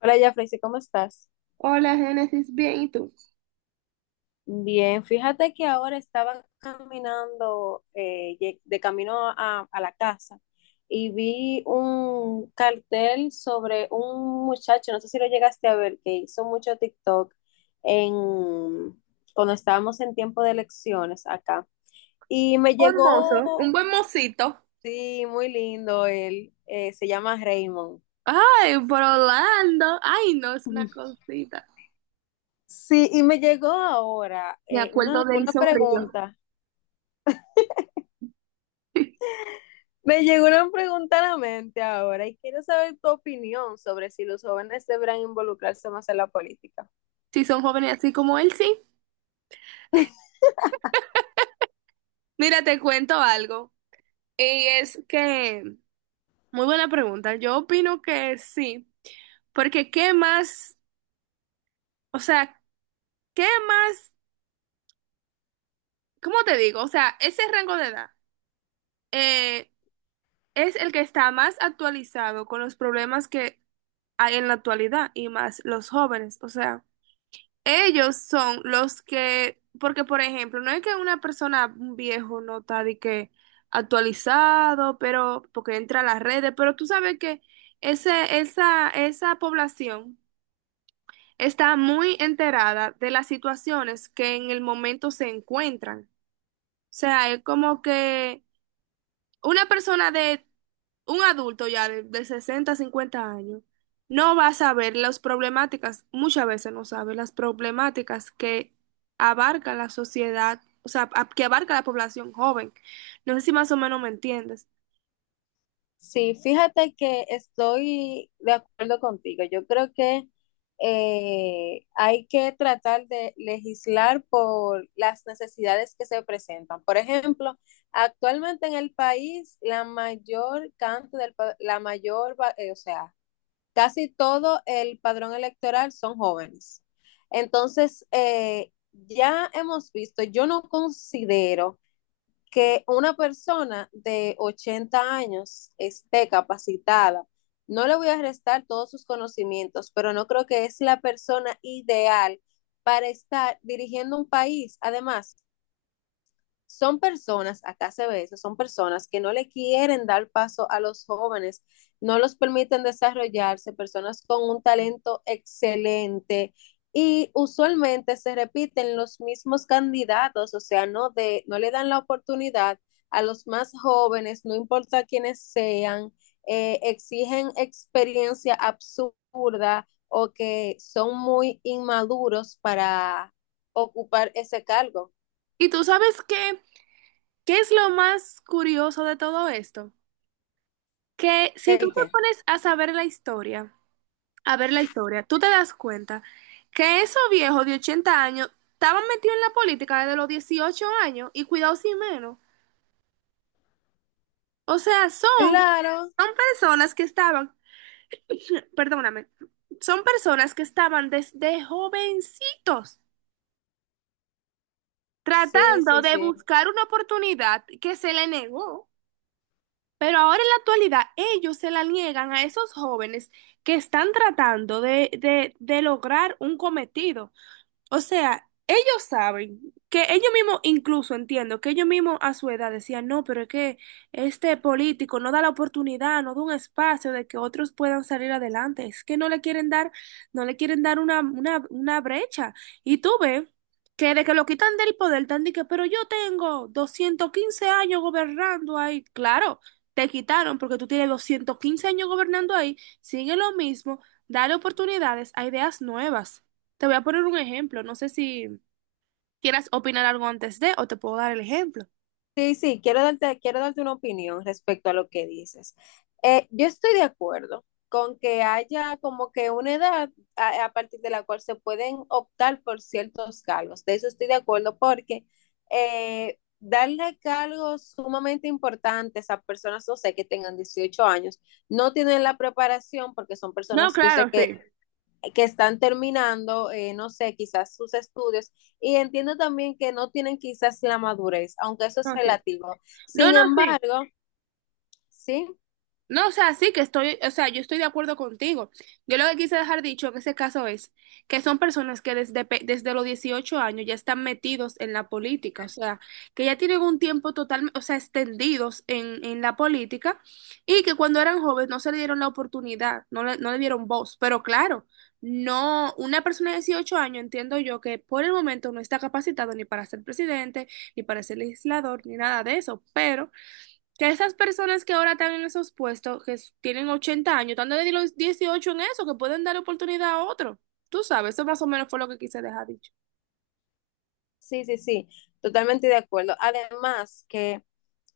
Hola, Jafrey, ¿cómo estás? Hola, Génesis, bien, ¿y tú? Bien, fíjate que ahora estaba caminando de camino a la casa y vi un cartel sobre un muchacho, no sé si lo llegaste a ver, que hizo mucho TikTok en, cuando estábamos en tiempo de elecciones acá. Y me Un llegó, mozo, un buen mocito. sí, muy lindo él, se llama Raymond. Ay, por Orlando. Ay, no, es una cosita. Sí, y me llegó ahora Me una, acuerdo de él una sonrío. pregunta. Me llegó una pregunta a la mente ahora y quiero saber tu opinión sobre si los jóvenes deberán involucrarse más en la política. Si son jóvenes así como él, sí. Mira, te cuento algo. Y es que, Muy buena pregunta. Yo opino que sí. Porque qué más, o sea, qué más, ¿cómo te digo? O sea, ese rango de edad eh, es el que está más actualizado con los problemas que hay en la actualidad y más los jóvenes. O sea. Ellos son los que, porque por ejemplo, no es que una persona, un viejo, no está de que actualizado, pero porque entra a las redes, pero tú sabes que esa población está muy enterada de las situaciones que en el momento se encuentran. O sea, es como que una persona de un adulto ya de 60 50 años no va a saber las problemáticas, muchas veces no sabe las problemáticas que abarca la sociedad, o sea, que abarca la población joven. No sé si más o menos me entiendes. Sí, fíjate que estoy de acuerdo contigo. Yo creo que hay que tratar de legislar por las necesidades que se presentan. Por ejemplo, actualmente en el país, la mayor cantidad del, pa- la mayor, va- o sea, casi todo el padrón electoral son jóvenes. Entonces, ya hemos visto, yo no considero que una persona de 80 años esté capacitada. No le voy a restar todos sus conocimientos, pero no creo que es la persona ideal para estar dirigiendo un país. Además, son personas, acá se ve eso, son personas que no le quieren dar paso a los jóvenes, no los permiten desarrollarse, personas con un talento excelente y usualmente se repiten los mismos candidatos, o sea, no, no le dan la oportunidad a los más jóvenes, no importa quiénes sean, exigen experiencia absurda o que son muy inmaduros para ocupar ese cargo. ¿Y tú sabes qué, qué es lo más curioso de todo esto? Que si tú ¿El te qué? pones a saber la historia, a ver la historia, tú te das cuenta que esos viejos de 80 años estaban metidos en la política desde los 18 años y cuidado sin menos. O sea, son, Claro, son personas que estaban, perdóname, son personas que estaban desde jovencitos sí, tratando sí, de sí. buscar una oportunidad que se le negó. Pero ahora en la actualidad ellos se la niegan a esos jóvenes que están tratando de lograr un cometido. O sea, ellos saben que ellos mismos, incluso entiendo, que ellos mismos a su edad decían, no, pero es que este político no da la oportunidad, no da un espacio de que otros puedan salir adelante. Es que no le quieren dar, no le quieren dar una brecha. Y tú ves que de que lo quitan del poder, están de que, pero yo tengo 215 años gobernando ahí. Claro, te quitaron porque tú tienes 215 años gobernando ahí. Sigue lo mismo, dale oportunidades a ideas nuevas. Te voy a poner un ejemplo. No sé si quieras opinar algo antes de o te puedo dar el ejemplo. Sí, sí, quiero darte una opinión respecto a lo que dices. Yo estoy de acuerdo con que haya como que una edad a partir de la cual se pueden optar por ciertos cargos. De eso estoy de acuerdo porque darle cargos sumamente importantes a personas, no sé, que tengan 18 años, no tienen la preparación porque son No, personas, yo sé claro, que sí. que están terminando, no sé, quizás sus estudios, y entiendo también que no tienen quizás la madurez, aunque eso es No, sí. relativo. No, Sin no, sí. embargo, sí, No, o sea, sí que estoy, o sea, yo estoy de acuerdo contigo. Yo lo que quise dejar dicho en ese caso es que son personas que desde, desde los 18 años ya están metidos en la política, o sea, que ya tienen un tiempo total, o sea, extendidos en la política y que cuando eran jóvenes no se le dieron la oportunidad, no le dieron voz. Pero claro, no, una persona de 18 años entiendo yo que por el momento no está capacitado ni para ser presidente, ni para ser legislador, ni nada de eso, pero que esas personas que ahora están en esos puestos, que tienen 80 años, están desde los 18 en eso, que pueden dar oportunidad a otro. Tú sabes, eso más o menos fue lo que quise dejar dicho. sí, sí, sí, totalmente de acuerdo. Además que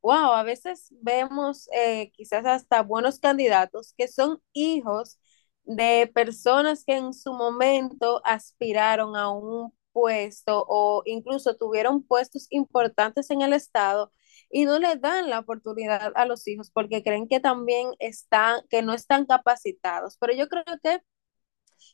wow, a veces vemos quizás hasta buenos candidatos que son hijos de personas que en su momento aspiraron a un puesto o incluso tuvieron puestos importantes en el Estado y no le dan la oportunidad a los hijos porque creen que también están, que no están capacitados. Pero yo creo que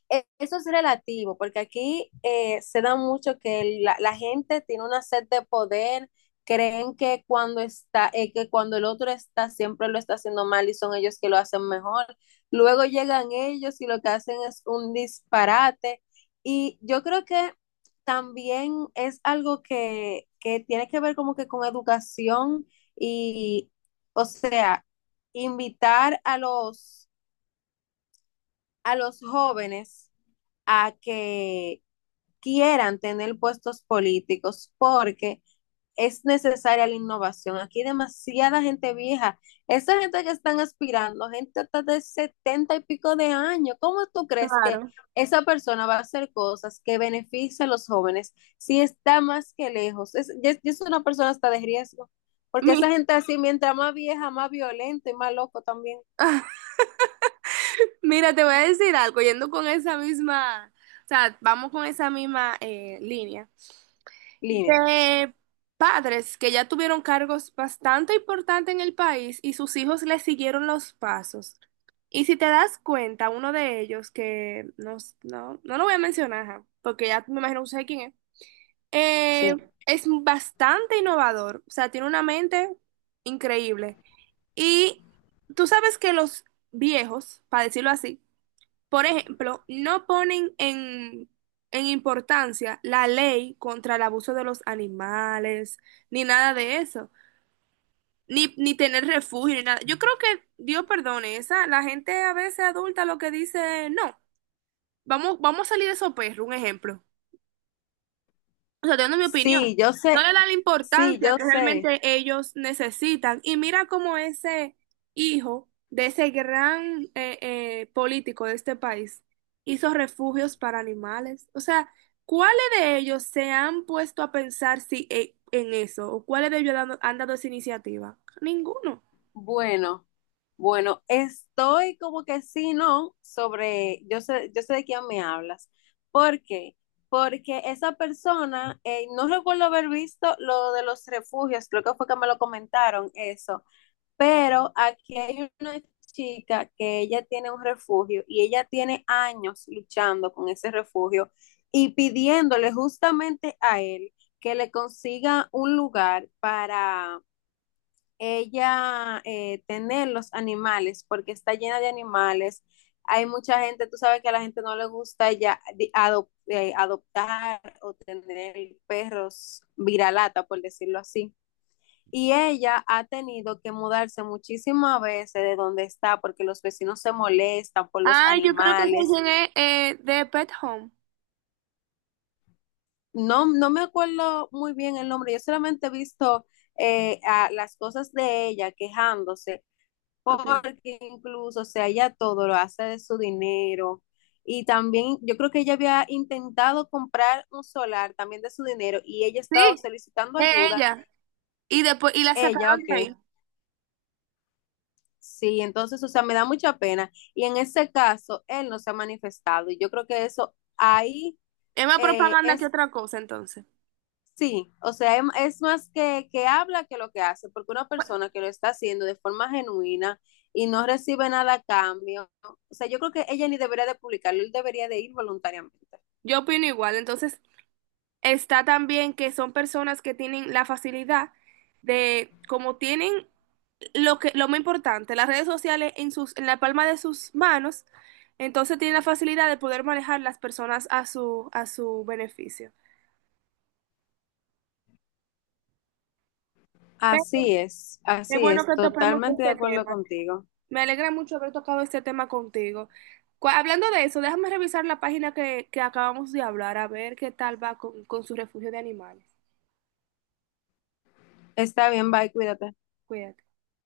eso es relativo, porque aquí se da mucho que la gente tiene una sed de poder, creen que cuando el otro está, siempre lo está haciendo mal y son ellos que lo hacen mejor. Luego llegan ellos y lo que hacen es un disparate. Y yo creo que también es algo que tiene que ver como que con educación y, o sea, invitar a los, jóvenes a que quieran tener puestos políticos porque es necesaria la innovación. Aquí hay demasiada gente vieja. Esa gente que están aspirando, gente hasta de setenta y pico de años, ¿cómo tú crees que Claro. esa persona va a hacer cosas que beneficien a los jóvenes si está más que lejos? Es una persona hasta de riesgo, porque Mi- esa gente así, mientras más vieja, más violenta y más loco también. Mira, te voy a decir algo, yendo con esa misma, o sea, vamos con esa misma línea. Línea, De padres que ya tuvieron cargos bastante importantes en el país y sus hijos le siguieron los pasos. Y si te das cuenta, uno de ellos, que no lo voy a mencionar, ajá, porque ya me imagino que sabes quién eh, sí. es bastante innovador, o sea, tiene una mente increíble. Y tú sabes que los viejos, para decirlo así, por ejemplo, no ponen en importancia la ley contra el abuso de los animales, ni nada de eso, ni tener refugio, ni nada. Yo creo que, Dios perdone, esa, la gente a veces adulta lo que dice, no, vamos a salir de esos perros, un ejemplo. O sea, dando mi opinión, Sí, yo no sé, le da la sí, importancia yo que sé. realmente ellos necesitan. Y mira cómo ese hijo de ese gran político de este país hizo refugios para animales. O sea, ¿cuáles de ellos se han puesto a pensar si, en eso? ¿O cuáles de ellos han dado esa iniciativa? Ninguno. Bueno, bueno, estoy como que sí, no, sobre, yo sé de quién me hablas. ¿Por qué? Porque esa persona, no recuerdo haber visto lo de los refugios, creo que fue que me lo comentaron eso, pero aquí hay una chica que ella tiene un refugio y ella tiene años luchando con ese refugio y pidiéndole justamente a él que le consiga un lugar ella tener los animales, porque está llena de animales. Hay mucha gente, tú sabes que a la gente no le gusta ya adoptar o tener perros viralata, por decirlo así. Y ella ha tenido que mudarse muchísimas veces de donde está porque los vecinos se molestan por los Ah, yo creo que sé animales. quién es de Pet Home. No, no me acuerdo muy bien el nombre, yo solamente he visto a las cosas de ella quejándose Okay. porque incluso, o sea, ella todo lo hace de su dinero. Y también yo creo que ella había intentado comprar un solar también de su dinero y ella estaba Sí, solicitando es ayuda. ella. Y después, y la Ella, sacaron de ok. ahí. Sí, entonces, o sea, me da mucha pena. Y en ese caso, él no se ha manifestado. Y yo creo que eso ahí Es más propaganda que es otra cosa, entonces. Sí, o sea, es más que habla que lo que hace, porque una persona que lo está haciendo de forma genuina y no recibe nada a cambio, o sea, yo creo que ella ni debería de publicarlo, él debería de ir voluntariamente. Yo opino igual. Entonces, está también que son personas que tienen la facilidad de, como tienen lo que, lo más importante, las redes sociales en la palma de sus manos, entonces tienen la facilidad de poder manejar las personas a su beneficio. Pero qué Así bueno es, que topemos totalmente de este acuerdo tema. contigo. Me alegra mucho haber tocado este tema contigo. Hablando de eso, déjame revisar la página que acabamos de hablar, a ver qué tal va con su refugio de animales. Está bien, bye, cuídate. Cuídate.